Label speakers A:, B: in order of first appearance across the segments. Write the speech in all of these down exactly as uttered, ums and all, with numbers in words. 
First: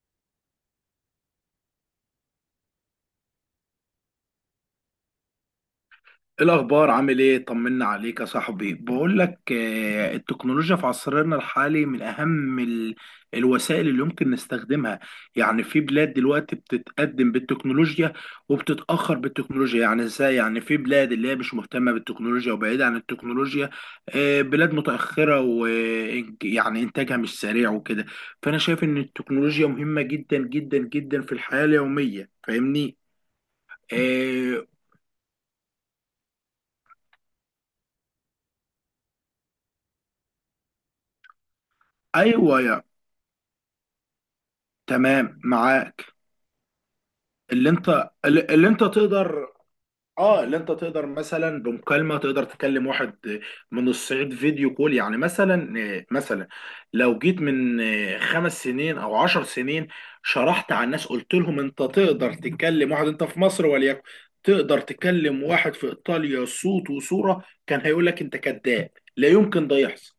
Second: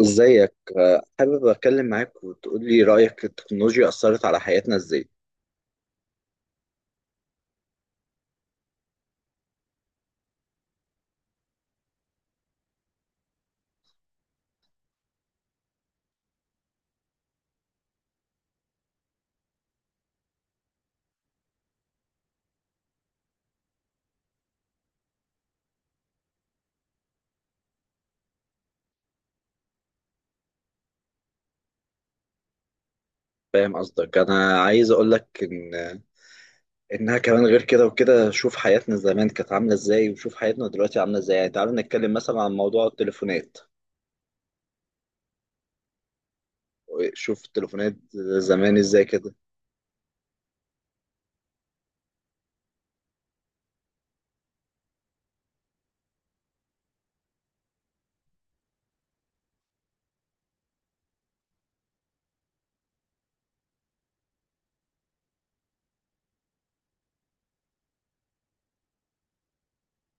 A: ازيك، آه، حابب اتكلم معاك وتقول لي رايك التكنولوجيا اثرت على حياتنا ازاي.
B: إيه الأخبار عامل إيه؟ طمنا عليك يا صاحبي، بقول لك آه، التكنولوجيا في عصرنا الحالي من أهم ال- الوسائل اللي يمكن نستخدمها، يعني في بلاد دلوقتي بتتقدم بالتكنولوجيا وبتتأخر بالتكنولوجيا، يعني إزاي؟ يعني في بلاد اللي هي مش مهتمة بالتكنولوجيا وبعيدة عن التكنولوجيا، آه، بلاد متأخرة، ويعني إنتاجها مش سريع وكده، فأنا شايف إن التكنولوجيا مهمة جدا جدا جدا في الحياة اليومية، فاهمني؟
A: فاهم قصدك. انا
B: آه،
A: عايز اقول لك ان انها كمان غير كده وكده. شوف حياتنا زمان كانت عامله ازاي وشوف حياتنا دلوقتي عامله ازاي. يعني تعال نتكلم مثلا عن
B: أيوه يا،
A: موضوع التليفونات.
B: تمام، معاك.
A: شوف
B: اللي
A: التليفونات
B: انت اللي
A: زمان
B: انت
A: ازاي كده.
B: تقدر اه اللي انت تقدر مثلا بمكالمه، تقدر تكلم واحد من الصعيد، فيديو كول، يعني مثلا مثلا لو جيت من خمس سنين او عشر سنين، شرحت على الناس، قلت لهم انت تقدر تكلم واحد، انت في مصر وليكن تقدر تكلم واحد في ايطاليا، صوت وصوره، كان هيقول لك انت كذاب، لا يمكن ده يحصل.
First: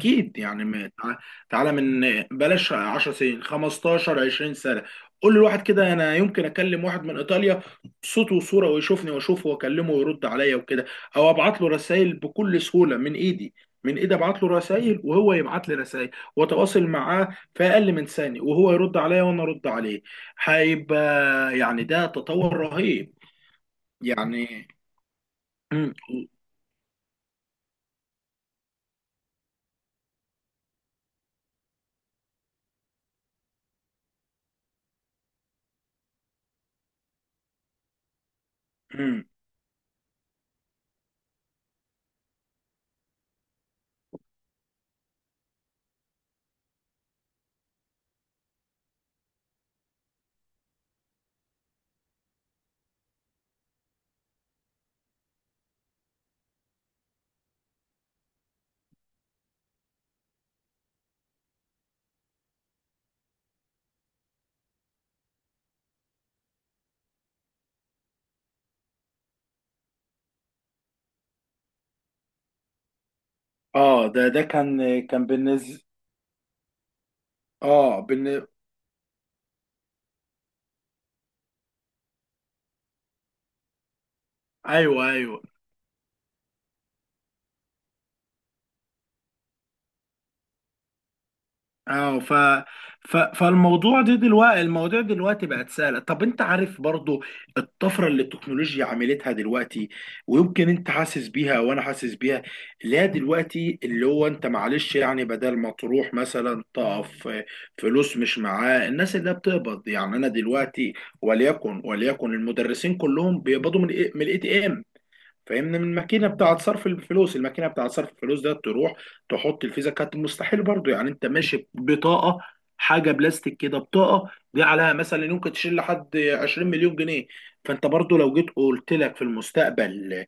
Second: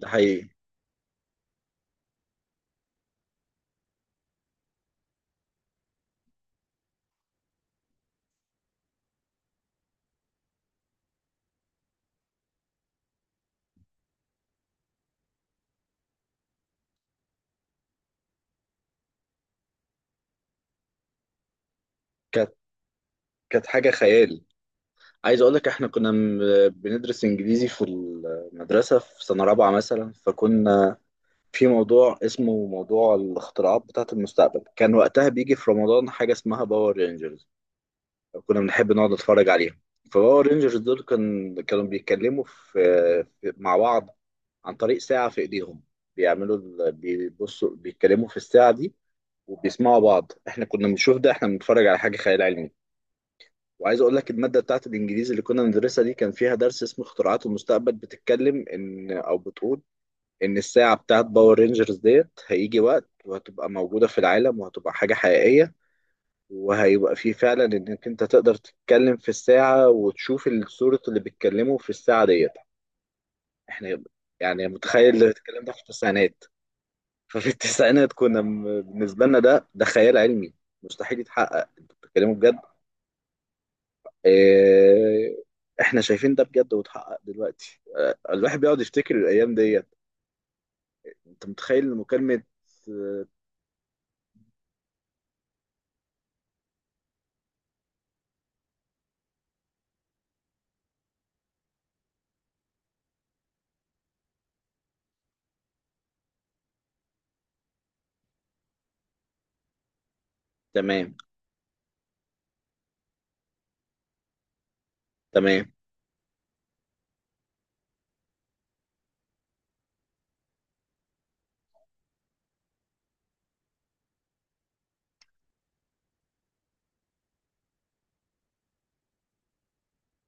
A: ده حقيقي.
B: يعني ما- تع- تعالى من بلاش 10 سنين، خمستاشر، 20 سنه، قول لواحد كده انا يمكن اكلم واحد من ايطاليا، صوت وصوره، ويشوفني واشوفه واكلمه ويرد عليا وكده، او ابعت له رسائل بكل سهوله من ايدي من ايدي ابعت له رسائل وهو يبعت لي رسائل، واتواصل معاه في اقل من ثانيه، وهو يرد عليا وانا ارد عليه، هيبقى يعني ده
A: كانت
B: تطور رهيب.
A: كانت حاجه خيال.
B: يعني
A: عايز اقول لك احنا كنا
B: امم
A: م- بندرس انجليزي في المدرسه في سنه رابعه مثلا، فكنا في موضوع اسمه موضوع الاختراعات بتاعة المستقبل. كان وقتها بيجي في رمضان حاجة اسمها باور رينجرز، كنا بنحب نقعد
B: امم
A: نتفرج عليهم. فباور رينجرز دول كان كانوا بيتكلموا في في- مع بعض عن طريق ساعة في ايديهم، بيعملوا ال- بيبصوا بيتكلموا في الساعة دي وبيسمعوا بعض. احنا كنا بنشوف ده، احنا بنتفرج على حاجة خيال علمي. وعايز اقول لك المادة بتاعت الانجليزي اللي كنا بندرسها دي كان فيها درس اسمه اختراعات المستقبل، بتتكلم ان او بتقول ان الساعة بتاعت باور رينجرز ديت هيجي وقت وهتبقى موجودة في العالم وهتبقى حاجة حقيقية، وهيبقى فيه فعلا انك انت تقدر تتكلم في الساعة وتشوف الصورة اللي بيتكلموا في الساعة ديت. احنا
B: اه ده ده
A: يعني
B: كان
A: متخيل اللي
B: كان
A: بيتكلم ده في
B: بالنسبه.
A: التسعينات؟ ففي
B: اه
A: التسعينات كنا م- بالنسبة لنا ده ده خيال علمي مستحيل يتحقق. انتوا بتتكلموا بجد؟
B: ايوه،
A: اه،
B: ايوه.
A: احنا شايفين ده بجد واتحقق دلوقتي. اه، الواحد بيقعد يفتكر الايام ديت. انت متخيل
B: اه ف...
A: مكالمة؟
B: ف
A: آه،
B: فالموضوع ده دلوقتي، المواضيع دلوقتي بقت سهله. طب انت عارف برضو الطفره اللي التكنولوجيا عملتها دلوقتي، ويمكن انت حاسس بيها وانا حاسس بيها. لا، دلوقتي اللي هو انت معلش، يعني بدل ما تروح مثلا تقف فلوس، مش معاه، الناس اللي بتقبض يعني، انا دلوقتي
A: تمام،
B: وليكن وليكن المدرسين كلهم بيقبضوا من إيه، من الاي تي ام،
A: تمام.
B: فاهمني، من الماكينه بتاعه صرف الفلوس، الماكينه بتاعه صرف الفلوس ده، تروح تحط الفيزا. كانت مستحيل برضو، يعني انت ماشي بطاقه، حاجه بلاستيك كده، بطاقه دي عليها مثلا يمكن تشيل لحد عشرين مليون جنيه مليون جنيه. فانت برضو لو جيت قلت لك في المستقبل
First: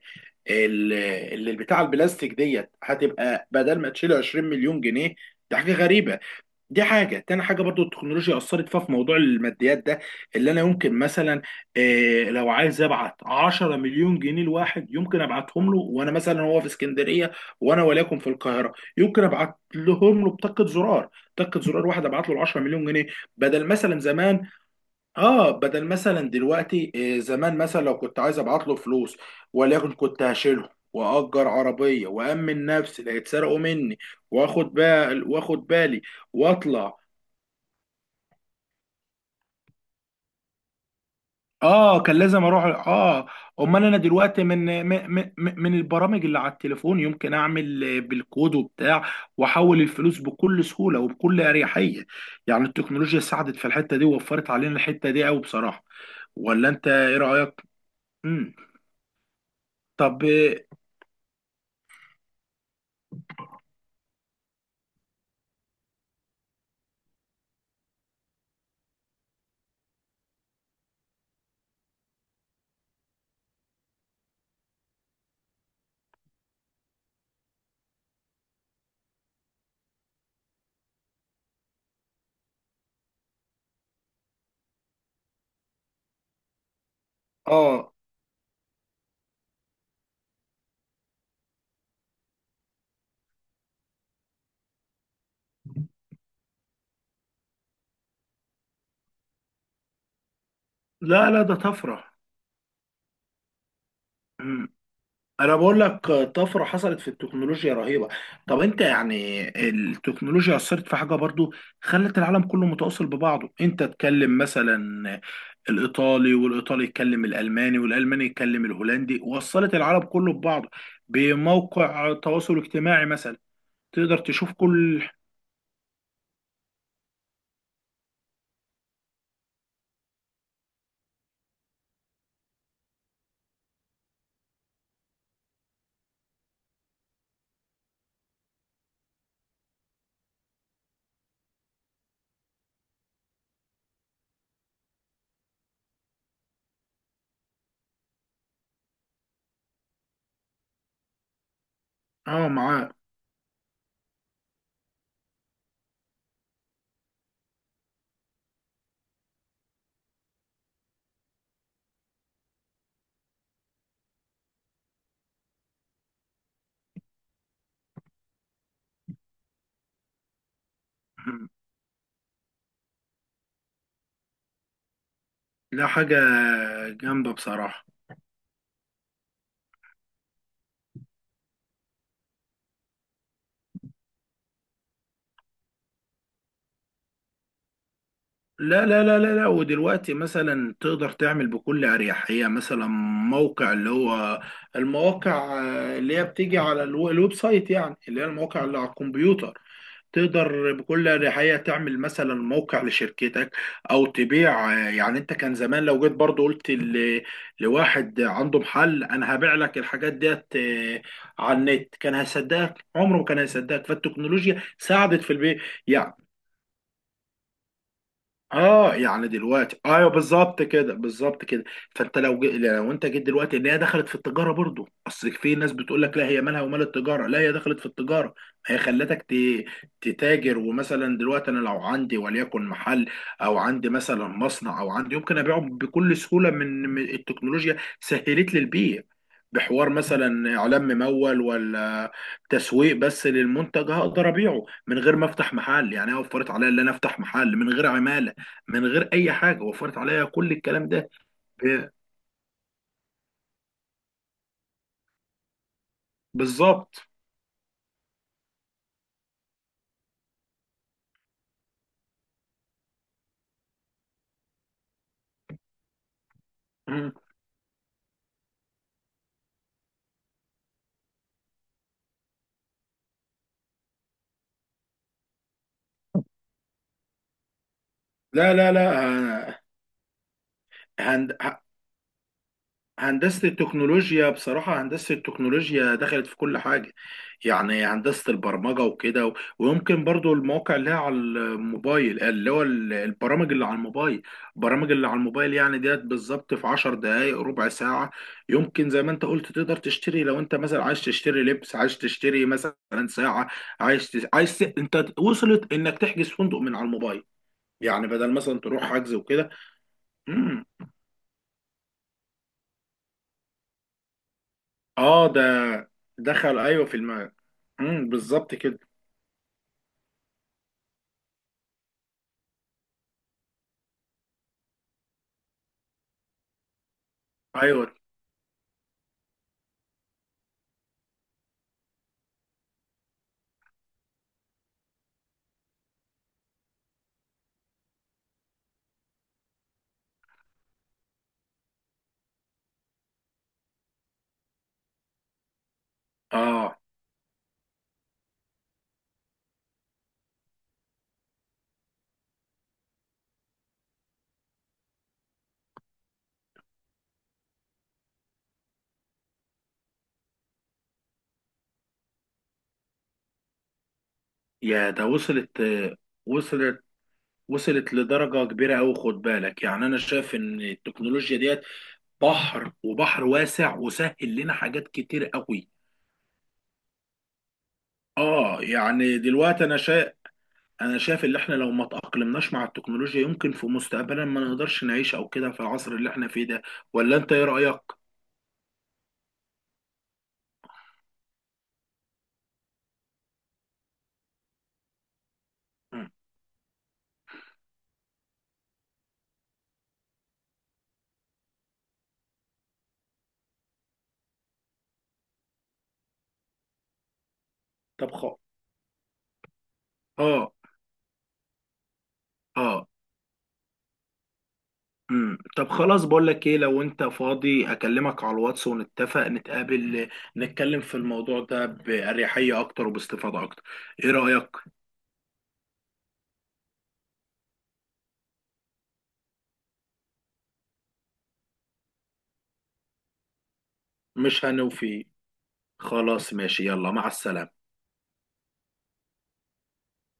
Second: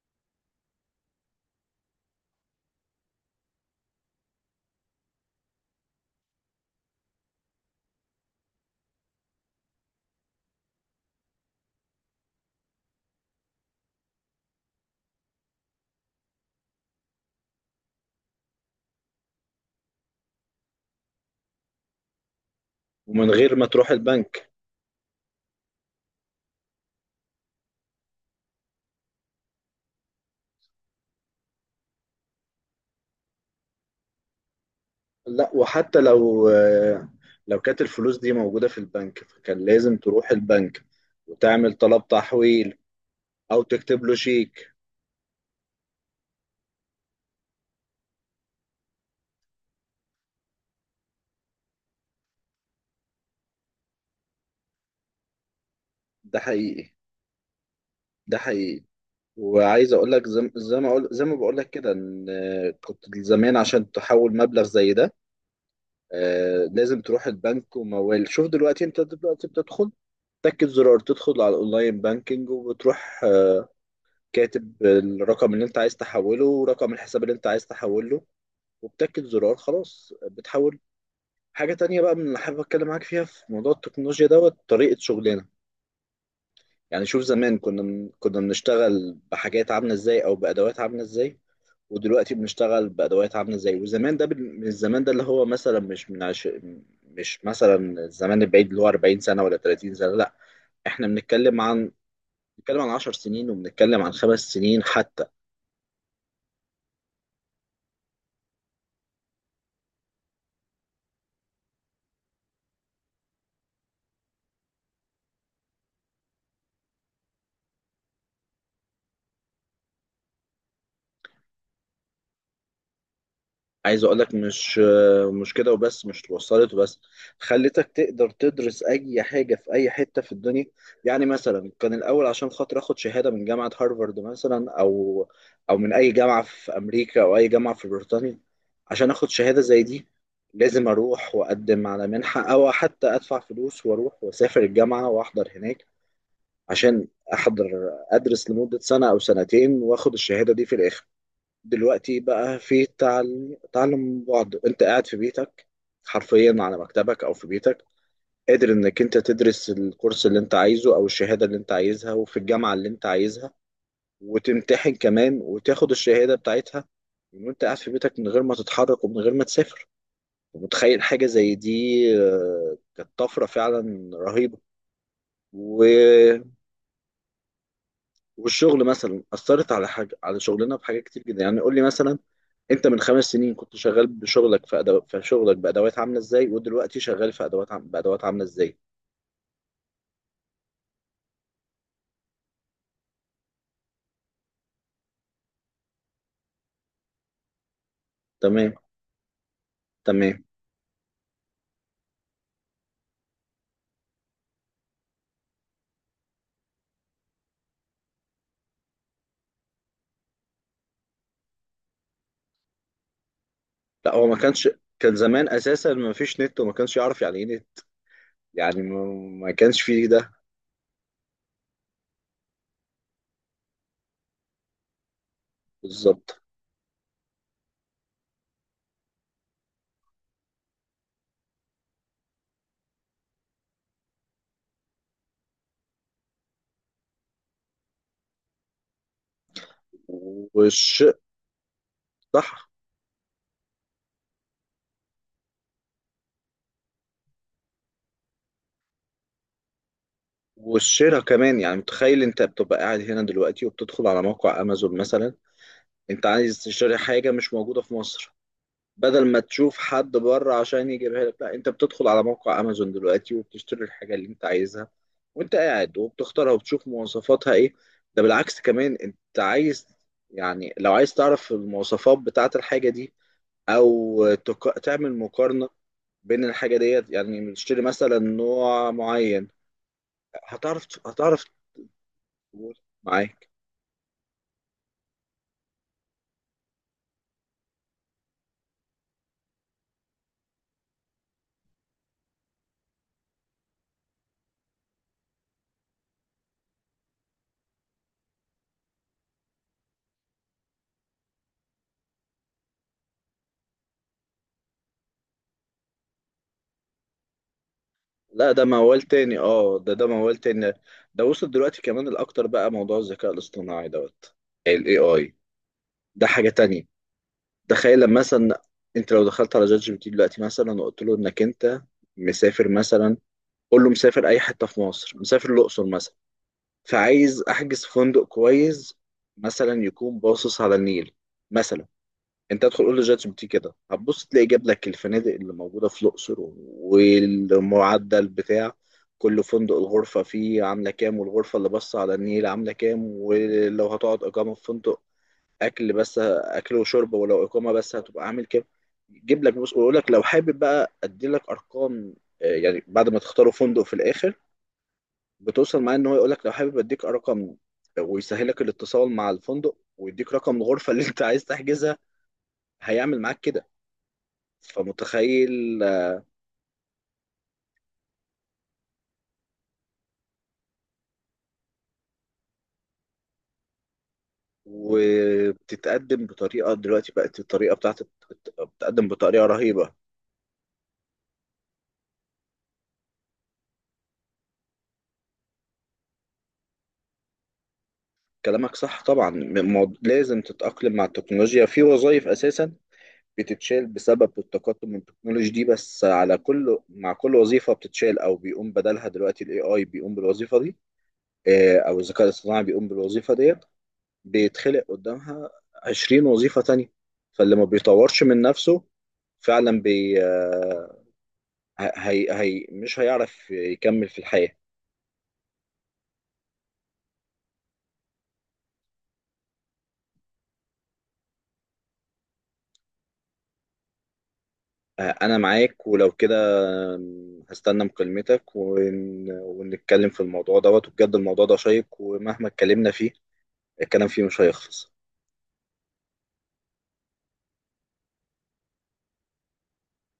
B: اللي البتاع البلاستيك ديت هتبقى بدل ما تشيل عشرين مليون جنيه مليون جنيه، ده حاجه غريبه. دي حاجة تاني، حاجة برضو التكنولوجيا أثرت فيها، في موضوع الماديات ده، اللي أنا يمكن مثلا إيه، لو عايز أبعت عشرة مليون جنيه مليون جنيه لواحد، يمكن أبعتهم له، وأنا مثلا هو في اسكندرية وأنا وليكن في القاهرة، يمكن أبعت لهم له بطاقة زرار، طاقة زرار، واحد أبعت له ال عشرة مليون جنيه مليون جنيه،
A: ومن غير ما
B: بدل
A: تروح
B: مثلا زمان.
A: البنك.
B: آه بدل مثلا دلوقتي إيه، زمان مثلا لو كنت عايز أبعت له فلوس، وليكن كنت هشيله، وأجر عربية، وأمن نفسي لا يتسرقوا مني، وآخد بال
A: لا،
B: وآخد
A: وحتى
B: بالي
A: لو
B: واطلع.
A: آه، لو كانت الفلوس دي موجودة في البنك فكان لازم تروح البنك وتعمل
B: اه،
A: طلب
B: كان لازم اروح.
A: تحويل،
B: اه
A: أو
B: امال انا
A: تكتب له
B: دلوقتي،
A: شيك.
B: من من من من البرامج اللي على التليفون، يمكن اعمل آه، بالكود وبتاع، واحول الفلوس بكل سهوله وبكل اريحيه. يعني التكنولوجيا ساعدت في الحته دي، ووفرت علينا الحته دي قوي بصراحه.
A: ده
B: ولا انت
A: حقيقي.
B: ايه رايك؟
A: ده
B: امم
A: حقيقي. وعايز أقول
B: طب،
A: لك زي
B: اه
A: زي ما أقول، زي ما بقول لك كده إن آه، كنت زمان عشان تحول مبلغ زي ده آه، لازم تروح البنك وموال. شوف دلوقتي، أنت دلوقتي بتدخل تاكد زرار، تدخل على الأونلاين بانكينج وبتروح آه، كاتب الرقم اللي انت عايز تحوله ورقم الحساب اللي انت عايز تحوله، وبتاكد زرار خلاص بتحول. حاجة تانية بقى من اللي حابب أتكلم معاك فيها في موضوع التكنولوجيا دوت، طريقة شغلنا. يعني شوف زمان كنا
B: آه،
A: من... كنا بنشتغل بحاجات عاملة إزاي أو بأدوات عاملة إزاي، ودلوقتي بنشتغل بأدوات عاملة إزاي. وزمان ده بال- من الزمان ده اللي هو مثلا مش من عش... مش مثلا الزمان البعيد اللي هو أربعين سنة ولا ثلاثين سنة، لا. إحنا
B: لا، لا، ده
A: بنتكلم عن،
B: طفره.
A: بنتكلم عن عشر سنين، وبنتكلم عن خمس سنين حتى.
B: انا بقول لك طفره حصلت في التكنولوجيا رهيبه. طب انت، يعني التكنولوجيا اثرت في حاجه برضو، خلت العالم كله متواصل ببعضه. انت تكلم مثلا الايطالي، والايطالي يتكلم الالماني، والالماني يتكلم الهولندي، وصلت العالم كله ببعضه بموقع تواصل اجتماعي مثلا،
A: عايز اقول
B: تقدر
A: لك
B: تشوف
A: مش
B: كل.
A: مش كده وبس، مش وصلت وبس، خلتك تقدر تدرس اي حاجه في اي حته في الدنيا. يعني مثلا كان الاول عشان خاطر اخد شهاده من جامعه هارفارد مثلا او او من اي جامعه في امريكا او اي جامعه في بريطانيا، عشان اخد شهاده زي دي لازم اروح واقدم على منحه، او حتى ادفع فلوس واروح واسافر الجامعه واحضر هناك، عشان احضر ادرس لمده سنه او سنتين واخد الشهاده دي في الاخر. دلوقتي
B: اه
A: بقى في
B: معاه.
A: تعل- تعلم من بعد، انت قاعد في بيتك حرفيا، على مكتبك او في بيتك قادر انك انت تدرس الكورس اللي انت عايزه او الشهادة اللي انت عايزها وفي الجامعة اللي انت عايزها، وتمتحن كمان وتاخد الشهادة بتاعتها من وانت قاعد في بيتك من غير ما تتحرك ومن غير ما تسافر. ومتخيل حاجة زي دي؟ آه، كانت طفرة فعلا رهيبة. و...
B: لا، حاجه جامده بصراحه.
A: والشغل مثلا أثرت على حاجة، على شغلنا بحاجة كتير جدا. يعني قول لي مثلا انت من خمس سنين كنت شغال بشغلك في أدو... في شغلك بادوات عامله ازاي، ودلوقتي شغال في ادوات عم... بادوات عامله ازاي.
B: لا، لا، لا، لا، لا، ودلوقتي مثلا تقدر تعمل بكل أريحية مثلا موقع، اللي هو المواقع، آه، اللي هي بتيجي على الو- الويب سايت، يعني اللي هي المواقع
A: تمام،
B: اللي على الكمبيوتر.
A: تمام.
B: تقدر بكل أريحية تعمل مثلا موقع لشركتك، أو تبيع. آه، يعني أنت كان زمان لو جيت برضو قلت ل- لواحد عنده محل، أنا هبيع لك الحاجات ديت، آه، على النت، كان هيصدقك، عمره ما كان هيصدقك.
A: لا هو ما
B: فالتكنولوجيا
A: كانش، كان
B: ساعدت في
A: زمان
B: البيع.
A: اساسا ما فيش نت وما كانش يعرف يعني ايه نت. يعني
B: اه
A: ما,
B: يعني
A: ما
B: دلوقتي،
A: كانش فيه
B: ايوه،
A: ده.
B: بالظبط كده، بالظبط كده. فانت لو جي... لو انت جيت دلوقتي، ان هي دخلت في التجاره برضو. اصل في ناس بتقول لك لا،
A: بالظبط.
B: هي مالها ومال التجاره. لا، هي دخلت في التجاره، هي خلتك ت... تتاجر. ومثلا دلوقتي، انا لو عندي وليكن محل، او عندي مثلا مصنع، او عندي، يمكن ابيعه بكل سهوله، من من التكنولوجيا سهلت لي البيع بحوار مثلا اعلان
A: والش
B: ممول، ولا
A: صح.
B: تسويق بس للمنتج، هقدر ابيعه من غير ما افتح محل. يعني هي وفرت عليا ان انا افتح محل من غير عماله، من غير اي حاجه، وفرت عليا كل الكلام ده.
A: والشراء كمان، يعني
B: ب-
A: متخيل انت بتبقى قاعد هنا دلوقتي وبتدخل على موقع امازون مثلا، انت عايز تشتري
B: بالظبط.
A: حاجه مش موجوده في مصر. بدل ما تشوف حد بره عشان يجيبها لك، لا انت بتدخل على موقع امازون دلوقتي وبتشتري الحاجه اللي انت عايزها وانت قاعد، وبتختارها وبتشوف
B: مم.
A: مواصفاتها ايه. ده بالعكس، كمان انت عايز، يعني لو عايز تعرف المواصفات بتاعه الحاجه دي او تق... تعمل مقارنه بين الحاجه ديت يعني بتشتري مثلا
B: لا، لا،
A: نوع
B: لا.
A: معين،
B: آه،
A: هتعرف
B: هند...
A: هتعرف تقول. معاك.
B: هندسة التكنولوجيا، بصراحة هندسة التكنولوجيا دخلت في كل حاجة، يعني هندسة البرمجة وكده، و- ويمكن برضو المواقع اللي هي على الموبايل، اللي هو ال- البرامج اللي على الموبايل، البرامج اللي على الموبايل، يعني ديت بالظبط في عشر دقايق، ربع ساعة، يمكن زي ما انت قلت تقدر تشتري. لو انت مثلا عايز تشتري لبس، عايز تشتري مثلا ساعة، عايز تس... عايز ت... انت وصلت انك تحجز فندق من على الموبايل، يعني بدل
A: لا
B: مثلا
A: ده
B: تروح
A: موال
B: حجز
A: تاني،
B: وكده.
A: اه ده ده موال
B: مم.
A: تاني. ده وصل دلوقتي كمان الاكتر بقى موضوع الذكاء الاصطناعي دوت، ال
B: اه
A: إيه آي.
B: ده
A: ده حاجة
B: دخل،
A: تانية.
B: ايوه، في الم...
A: تخيل
B: امم
A: لما
B: بالظبط
A: مثلا
B: كده،
A: انت لو دخلت على جات جي بي تي دلوقتي مثلا، وقلت له انك انت مسافر مثلا، قول له مسافر اي حتة في مصر، مسافر الاقصر مثلا، فعايز احجز
B: ايوه.
A: فندق كويس مثلا يكون باصص على النيل مثلا. انت ادخل قول له جات جي بي تي كده، هتبص تلاقي جاب لك الفنادق اللي موجودة في الاقصر، والمعدل بتاع كل فندق، الغرفة فيه عاملة كام، والغرفة اللي باصة على النيل عاملة كام، ولو هتقعد إقامة في فندق اكل بس، اكل
B: اه
A: وشرب، ولو اقامه بس هتبقى عامل كده. يجيب لك بص ويقول لك لو حابب بقى ادي لك ارقام. آه، يعني بعد ما تختاروا فندق في الاخر بتوصل معاه ان هو يقول لك لو حابب اديك ارقم، ويسهلك الاتصال مع الفندق ويديك رقم الغرفه اللي انت عايز تحجزها. هيعمل معاك كده.
B: يا، ده وصلت
A: فمتخيل؟
B: آه،
A: آه،
B: وصلت وصلت لدرجة كبيرة أوي، خد بالك. يعني أنا شايف إن التكنولوجيا ديت بحر، وبحر واسع، وسهل لنا حاجات كتير أوي.
A: وبتتقدم بطريقه، دلوقتي بقت الطريقه بتاعت،
B: اه
A: بتقدم
B: يعني
A: بطريقه
B: دلوقتي أنا
A: رهيبه.
B: شايف، أنا شايف إن إحنا لو ما تأقلمناش مع التكنولوجيا، يمكن في مستقبلا ما نقدرش نعيش، أو كده في العصر اللي إحنا فيه ده. ولا أنت إيه رأيك؟
A: كلامك صح طبعا. م- مو- لازم تتاقلم مع التكنولوجيا. في وظائف اساسا بتتشال بسبب التقدم من التكنولوجي دي، بس
B: مم.
A: على كل، مع كل وظيفة بتتشال أو بيقوم بدلها دلوقتي ال إيه آي بيقوم بالوظيفة دي، آه، أو الذكاء الاصطناعي بيقوم بالوظيفة ديت، بيتخلق قدامها عشرين وظيفة تانية. فاللي ما
B: طب
A: بيطورش
B: خ...
A: من نفسه فعلا بي
B: اه
A: آه، هي هي
B: اه
A: مش هيعرف يكمل في الحياة.
B: امم طب خلاص، بقول لك ايه، لو انت فاضي اكلمك على الواتس، ونتفق نتقابل، نتكلم في الموضوع ده بأريحية اكتر وباستفاضة اكتر. ايه رأيك؟
A: آه، أنا معاك ولو كده. آم، هستنى مكالمتك ون... ونتكلم في الموضوع دوت. وبجد الموضوع ده شيق، ومهما اتكلمنا فيه الكلام فيه مش
B: مش
A: هيخلص
B: هنوفي. خلاص، ماشي، يلا، مع السلامة.